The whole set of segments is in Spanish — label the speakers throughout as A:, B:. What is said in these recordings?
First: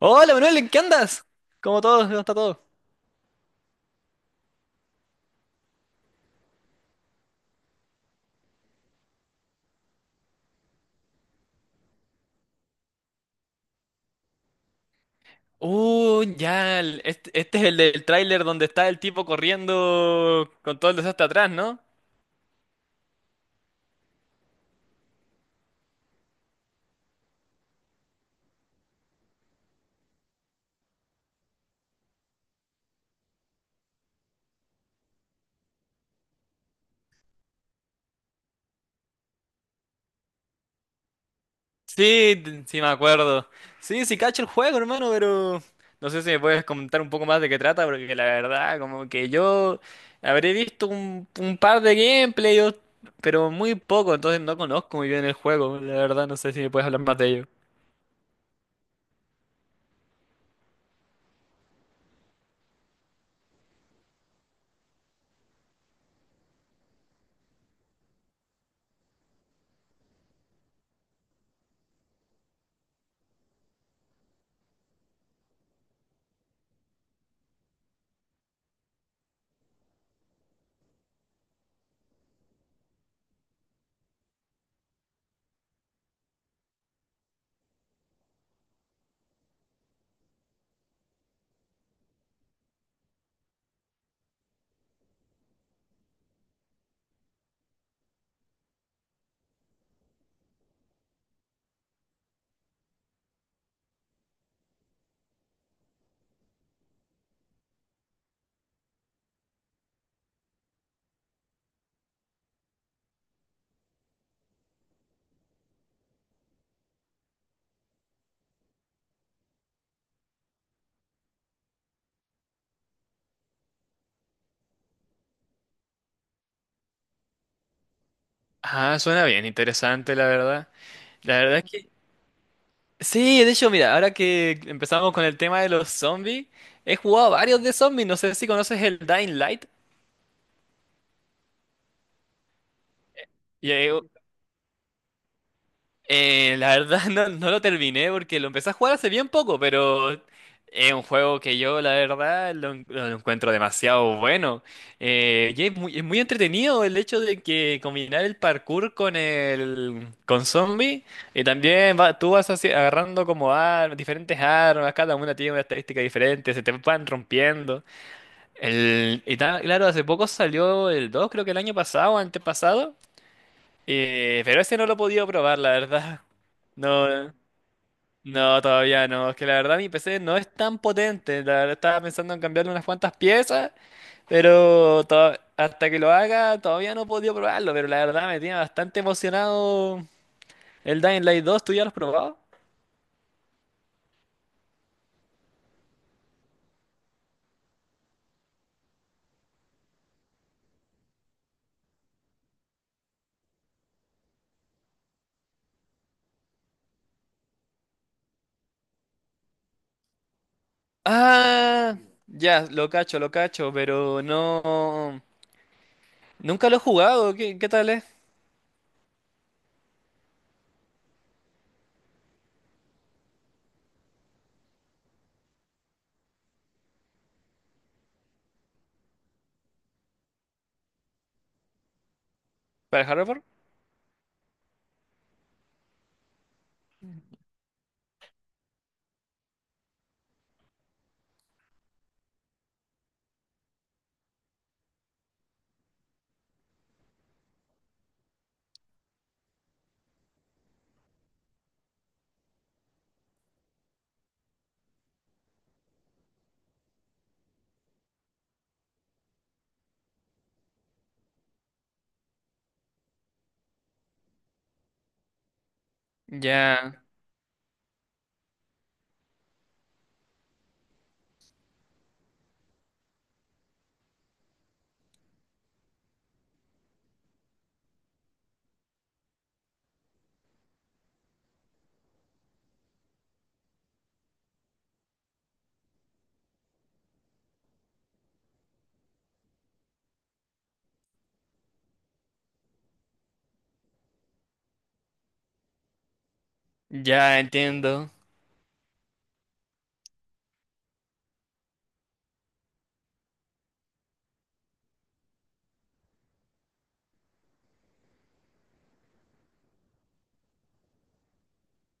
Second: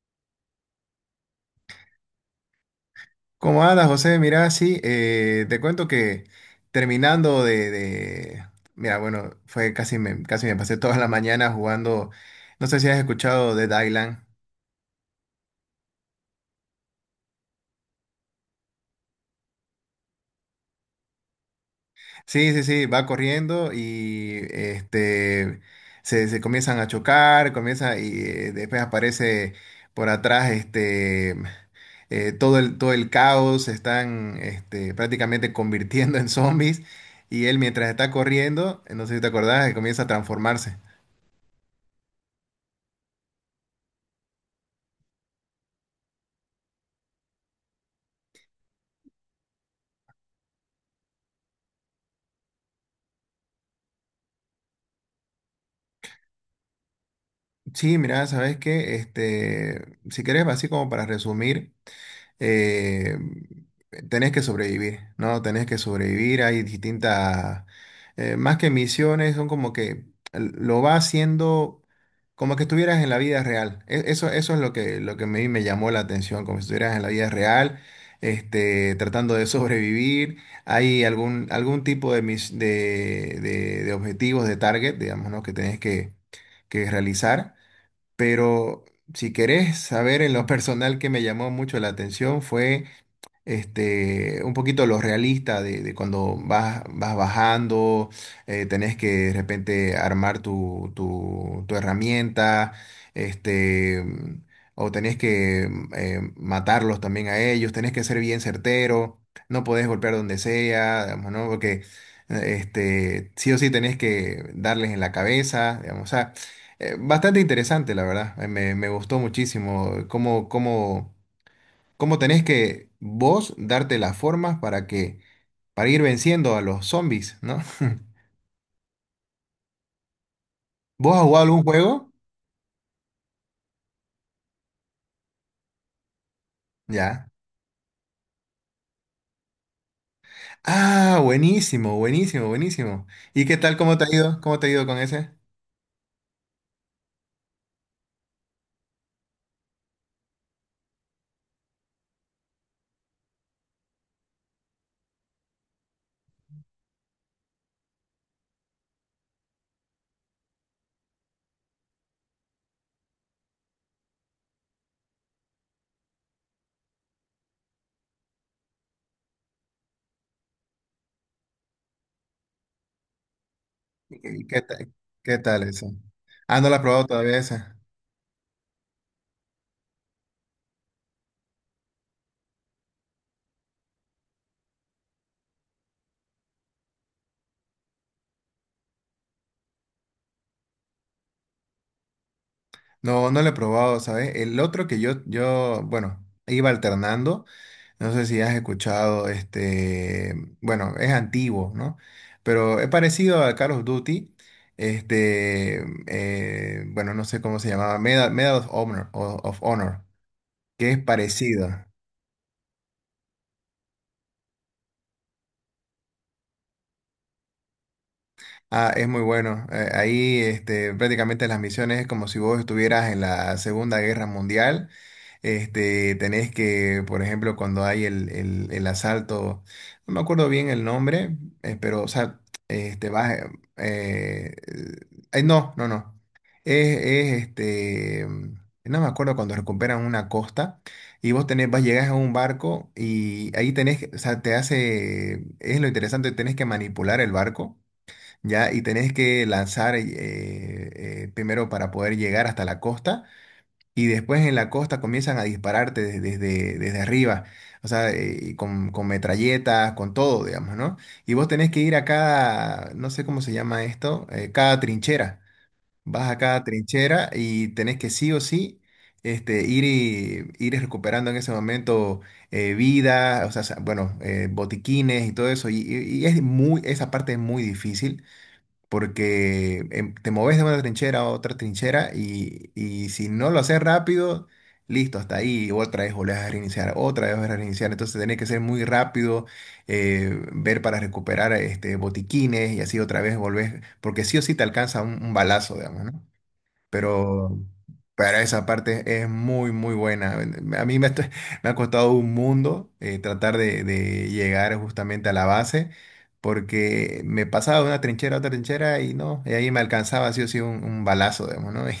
A: Hola Manuel, ¿en qué andas? ¿Cómo todo? ¿Cómo está todo?
B: ¿Cómo andas, José? Mira, sí, te cuento que terminando de, de- Mira, bueno, fue casi me pasé toda la mañana jugando. No sé si has escuchado de Dylan.
A: Este es el del tráiler donde está el tipo corriendo con todo el desastre atrás, ¿no?
B: Sí, sí, sí, va corriendo y se comienzan a chocar, comienza y después aparece por atrás todo el caos, se están prácticamente convirtiendo en zombies y él mientras está corriendo, no sé si te acordás, comienza a transformarse.
A: Sí, sí me acuerdo. Sí, sí cacho el juego, hermano, pero... No sé si me puedes comentar un poco más de qué trata, porque la verdad, como que yo habré visto un par de gameplays, pero muy poco, entonces no conozco muy bien el juego, la verdad, no sé si me puedes hablar más de ello.
B: Sí, mira, sabes que si querés, así como para resumir, eh, tenés que sobrevivir, ¿no? Tenés que sobrevivir. Más que misiones, son como que lo va haciendo como que estuvieras en la vida real. Eso, eso es lo que a mí me llamó la atención, como si estuvieras en la vida real, tratando de sobrevivir. Algún tipo de, de objetivos, de target, digamos, ¿no? Que tenés que realizar. Pero si querés saber en lo personal que me llamó mucho la atención fue un poquito lo realista de cuando vas bajando, tenés que de repente armar tu herramienta, este, mm, o tenés que matarlos también a ellos, tenés que ser bien certero, no podés golpear donde sea, digamos, ¿no? Porque sí o sí tenés que darles en la cabeza, digamos, o sea, bastante interesante, la verdad, me gustó muchísimo cómo cómo tenés que vos darte las formas para que, para ir venciendo a los zombies, ¿no?
A: Ah, suena bien, interesante, la verdad.
B: ¿Vos has
A: La
B: jugado
A: verdad
B: algún
A: es que
B: juego?
A: sí, de hecho, mira, ahora que empezamos con el tema de los zombies, he
B: Ya.
A: jugado varios de zombies, no sé si conoces el Dying Light.
B: Ah, buenísimo, buenísimo, buenísimo. ¿Y qué
A: Y,
B: tal,
A: eh,
B: cómo te ha ido? ¿Cómo te ha ido con ese?
A: la verdad no, no lo terminé porque lo empecé a jugar hace bien poco, pero es un juego que yo la verdad lo encuentro demasiado bueno. Es muy entretenido el hecho de que combinar el parkour con el con zombies y también tú vas así agarrando como armas, diferentes armas, cada una tiene una estadística diferente, se te van rompiendo. Claro, hace poco salió el 2, creo que el año pasado o antepasado. Eh,
B: ¿Y
A: pero ese no lo he podido
B: qué
A: probar,
B: tal
A: la
B: eso?
A: verdad.
B: Ah, no lo he probado
A: No,
B: todavía esa.
A: no, todavía no. Es que la verdad mi PC no es tan potente. La verdad estaba pensando en cambiarle unas cuantas piezas, pero hasta que lo haga todavía no he podido probarlo. Pero la verdad me tiene bastante emocionado el Dying Light dos. ¿Tú ya lo has probado?
B: No, no lo he probado, ¿sabes? El otro que yo, bueno, iba alternando. No sé si has escuchado bueno, es antiguo, ¿no? Pero es parecido a Call of Duty. Este, bueno, no sé cómo se llamaba, Medal of Honor, of Honor, que es parecido.
A: Ah, ya, lo cacho, pero no... Nunca lo he jugado. ¿Qué tal es?
B: Ah, es muy bueno. Ahí prácticamente las misiones es como si vos estuvieras en la Segunda Guerra Mundial. Este, tenés que, por ejemplo, cuando hay el asalto, no me acuerdo bien el nombre, pero, o sea,
A: ¿Para
B: este, vas,
A: Harvard?
B: eh, eh, ay, no, no, no. Es, es, este, no me acuerdo cuando recuperan una costa y vos vas, llegas a un barco y ahí tenés, o sea, te hace, es lo interesante, tenés que manipular el barco, ¿ya? Y tenés que lanzar primero para poder llegar hasta la costa y después en la costa comienzan a dispararte desde arriba, o sea, y con metralletas, con todo, digamos, ¿no? Y vos tenés que ir a cada, no sé cómo se llama esto, cada trinchera. Vas a cada
A: Ya,
B: trinchera y tenés que sí o sí. Este, ir, y, ir recuperando en ese momento vida, o sea, botiquines y todo eso, y es muy, esa parte es muy difícil, porque te moves de una trinchera a otra trinchera y si no lo haces rápido, listo, hasta ahí, otra vez volvés a reiniciar, otra vez volvés a reiniciar, entonces tenés que ser muy rápido, ver para recuperar botiquines y así otra vez volvés, porque sí o sí te alcanza un balazo, digamos, ¿no?
A: ya
B: Pero
A: entiendo.
B: para esa parte es muy, muy buena. A mí me, está- me ha costado un mundo, tratar de llegar justamente a la base, porque me pasaba de una trinchera a otra trinchera y no, y ahí me alcanzaba sí o sí un balazo, digamos, ¿no? Y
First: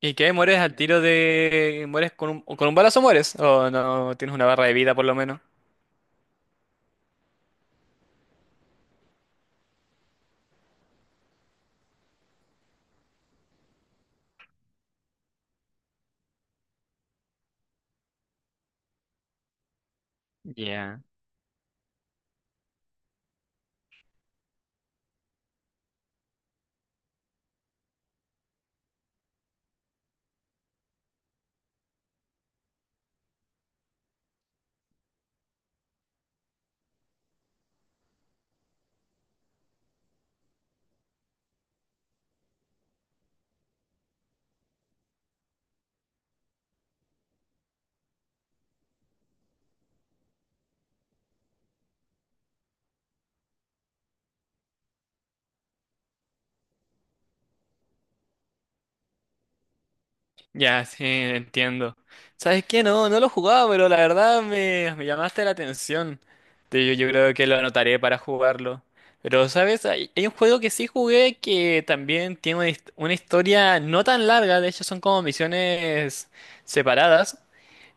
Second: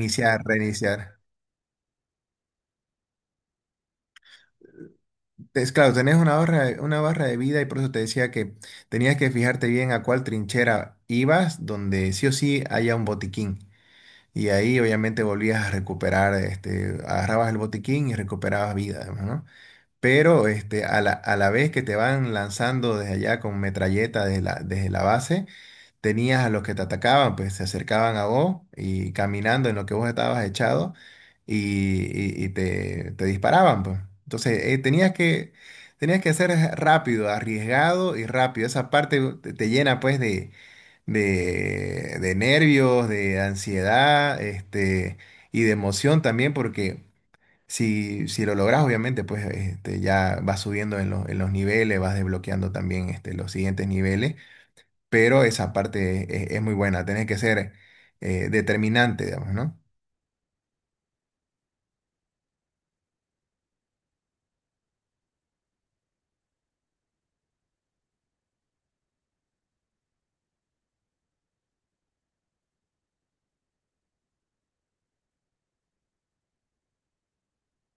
A: ¿Y qué? ¿Mueres al tiro
B: reiniciar.
A: de... ¿Mueres con con un balazo mueres? ¿O no tienes una barra de vida por lo menos?
B: Es claro, tenés una barra de vida y por eso te decía que tenías que fijarte bien a cuál trinchera ibas, donde sí o sí haya un botiquín. Y ahí obviamente volvías a recuperar, agarrabas el botiquín y recuperabas vida, además, ¿no? Pero a
A: Ya.
B: a la vez que te van lanzando desde allá con metralleta desde desde la base, tenías a los que te atacaban, pues se acercaban a vos y caminando en lo que vos estabas echado y, y te disparaban, pues. Entonces tenías que ser rápido, arriesgado y rápido. Esa parte te llena pues de de nervios, de ansiedad, y de emoción también, porque si lo logras, obviamente, pues ya vas subiendo en los niveles, vas desbloqueando también los siguientes niveles, pero esa parte es muy buena, tenés que ser determinante, digamos, ¿no?
A: Ya, sí, entiendo. ¿Sabes qué? No, no lo jugaba, pero la verdad me llamaste la atención. Yo creo que lo anotaré para jugarlo. Pero, ¿sabes? Hay un juego que sí jugué que también tiene una historia no tan larga, de hecho son como misiones separadas,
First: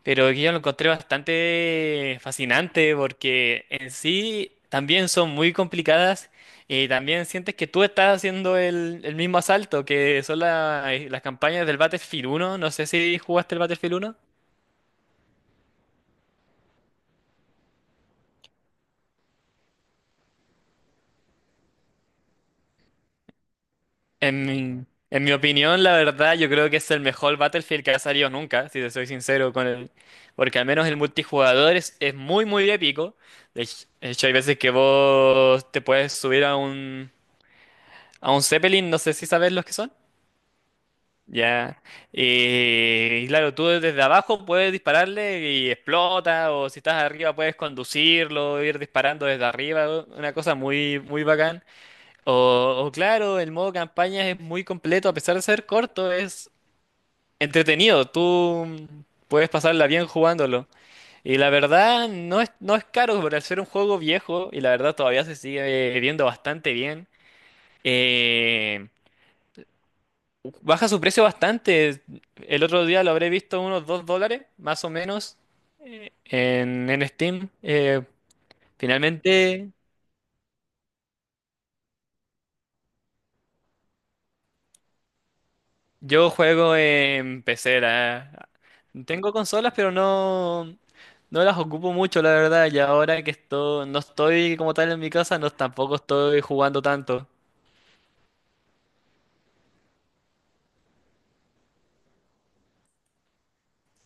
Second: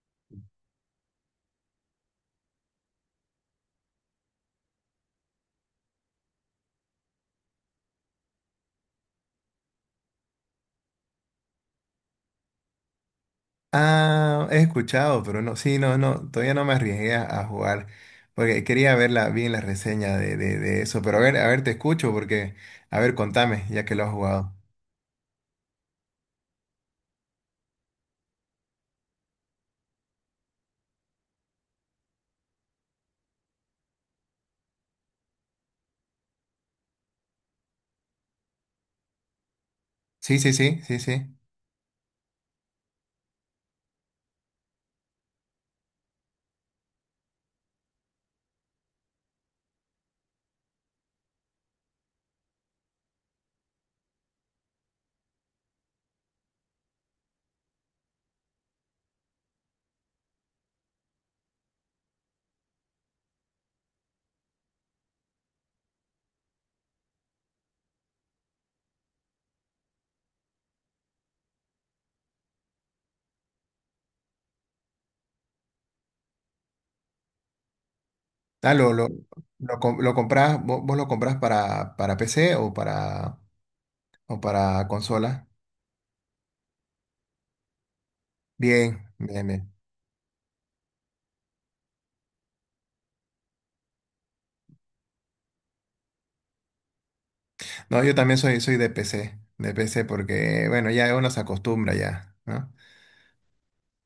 A: pero que yo lo encontré bastante fascinante porque en sí también son muy complicadas y también sientes que tú estás haciendo el mismo asalto, que son las campañas del Battlefield 1. No sé si jugaste el Battlefield 1.
B: Ah, he escuchado, pero no, sí, no, no, todavía no me arriesgué a jugar. Porque quería ver la, bien la reseña de eso, pero a ver, te escucho porque, a ver, contame, ya que lo has
A: En
B: jugado.
A: mi, en mi opinión, la verdad, yo creo que es el mejor Battlefield que ha salido nunca, si te soy sincero con él. Porque al menos el multijugador es muy, muy épico. De hecho, hay veces que vos te puedes subir a a un Zeppelin, no sé si sabes los que son.
B: Sí, sí, sí, sí, sí.
A: Ya. Y claro, tú desde abajo puedes dispararle y explota, o si estás arriba puedes conducirlo, ir disparando desde arriba, una cosa muy, muy bacán. O claro, el modo campaña es muy completo, a pesar de ser corto, es entretenido. Tú puedes pasarla bien jugándolo. Y la verdad, no es caro por ser un juego viejo, y la verdad todavía se sigue viendo bastante bien. Eh, Baja su precio bastante. El otro día lo habré visto unos $2, más o menos, en Steam.
B: Ah, lo, lo,
A: Finalmente,
B: lo compras, vos lo compras para PC o para consola.
A: yo juego en PC.
B: Bien,
A: Tengo
B: bien, bien.
A: consolas, pero no, no las ocupo mucho, la verdad. Y ahora que esto, no estoy como tal en mi casa, no tampoco estoy jugando tanto.
B: No, yo también soy, soy de PC, de PC porque, bueno, ya uno se acostumbra ya, ¿no?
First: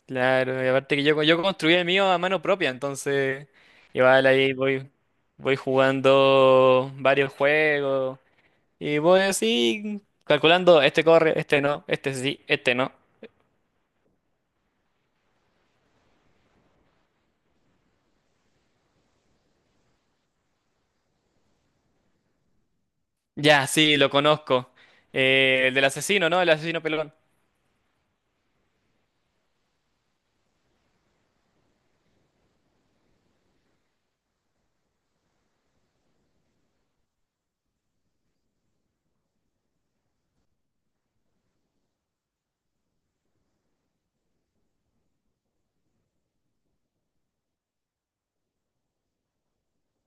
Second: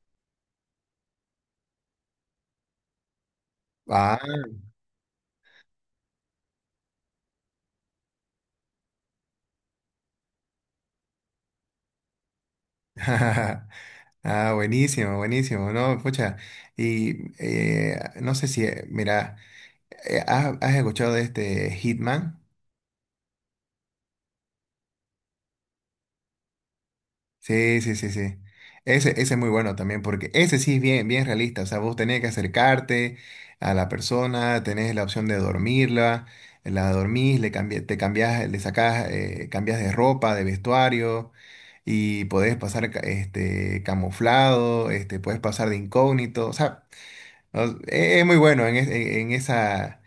A: Claro, y aparte que yo construí el mío a mano propia, entonces igual
B: Ah,
A: ahí voy jugando varios juegos. Y voy así, calculando, este corre, este no, este sí, este no.
B: ah, buenísimo, buenísimo, ¿no? Pucha, y no sé si, mira, ¿has, has escuchado de este Hitman?
A: Ya, sí, lo conozco. El del asesino, ¿no? El asesino pelón.
B: Sí, sí, sí, sí. Ese es muy bueno también, porque ese sí es bien, bien realista. O sea, vos tenés que acercarte a la persona, tenés la opción de dormirla, la dormís, te cambiás, le sacás, cambias de ropa, de vestuario, y podés pasar camuflado, podés pasar de incógnito. O sea, no, es muy bueno en esa,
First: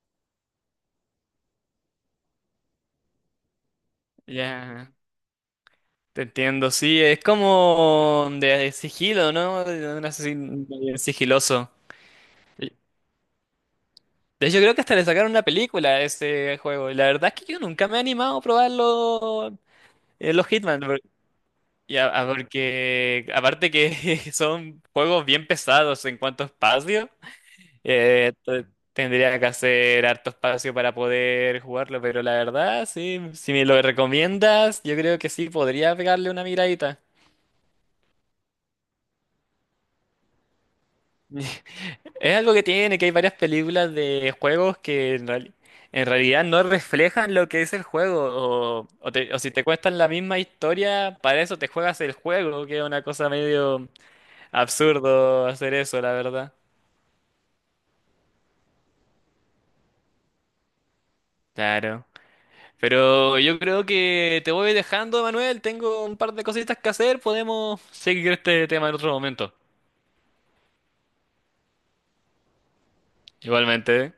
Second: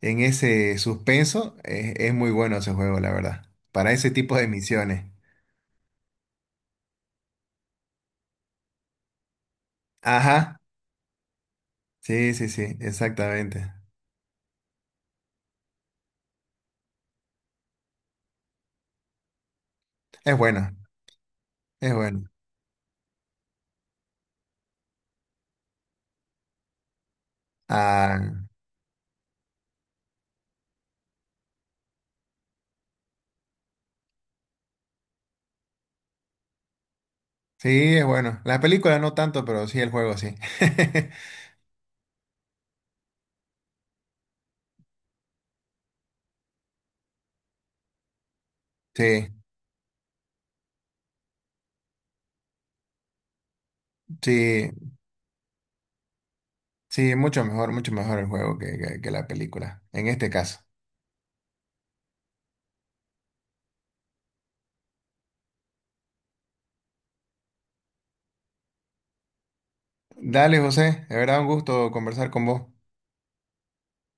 B: en ese suspenso, es muy bueno ese juego, la verdad, para ese tipo de
A: Ya,
B: misiones.
A: te entiendo, sí, es como de sigilo, ¿no? De un
B: Ajá.
A: asesino sigiloso.
B: Sí, sí,
A: De
B: sí, exactamente.
A: hecho, creo que hasta le sacaron una película a ese juego. Y la verdad es que yo nunca me he animado a probarlo,
B: Es
A: los
B: bueno,
A: Hitman.
B: es
A: Ya, ah,
B: bueno.
A: porque aparte que son juegos bien pesados en cuanto a espacio. Eh,
B: Ah,
A: t- Tendría que hacer harto espacio para poder jugarlo, pero la verdad, sí, si me lo recomiendas, yo creo que sí, podría pegarle una miradita.
B: sí, es bueno. La película no tanto, pero sí el juego, sí.
A: Es algo que tiene, que hay varias películas de juegos que en realidad no reflejan lo que es el juego,
B: Sí,
A: o si te cuentan la misma historia, para eso te juegas el juego, que es una cosa medio
B: sí,
A: absurdo hacer eso, la verdad.
B: sí, mucho mejor el juego que, que la película, en este caso.
A: Claro. Pero yo creo que te voy dejando, Manuel. Tengo un par de cositas que hacer. Podemos seguir este tema en otro momento.
B: Dale, José, de verdad un gusto conversar con vos.
A: Igualmente.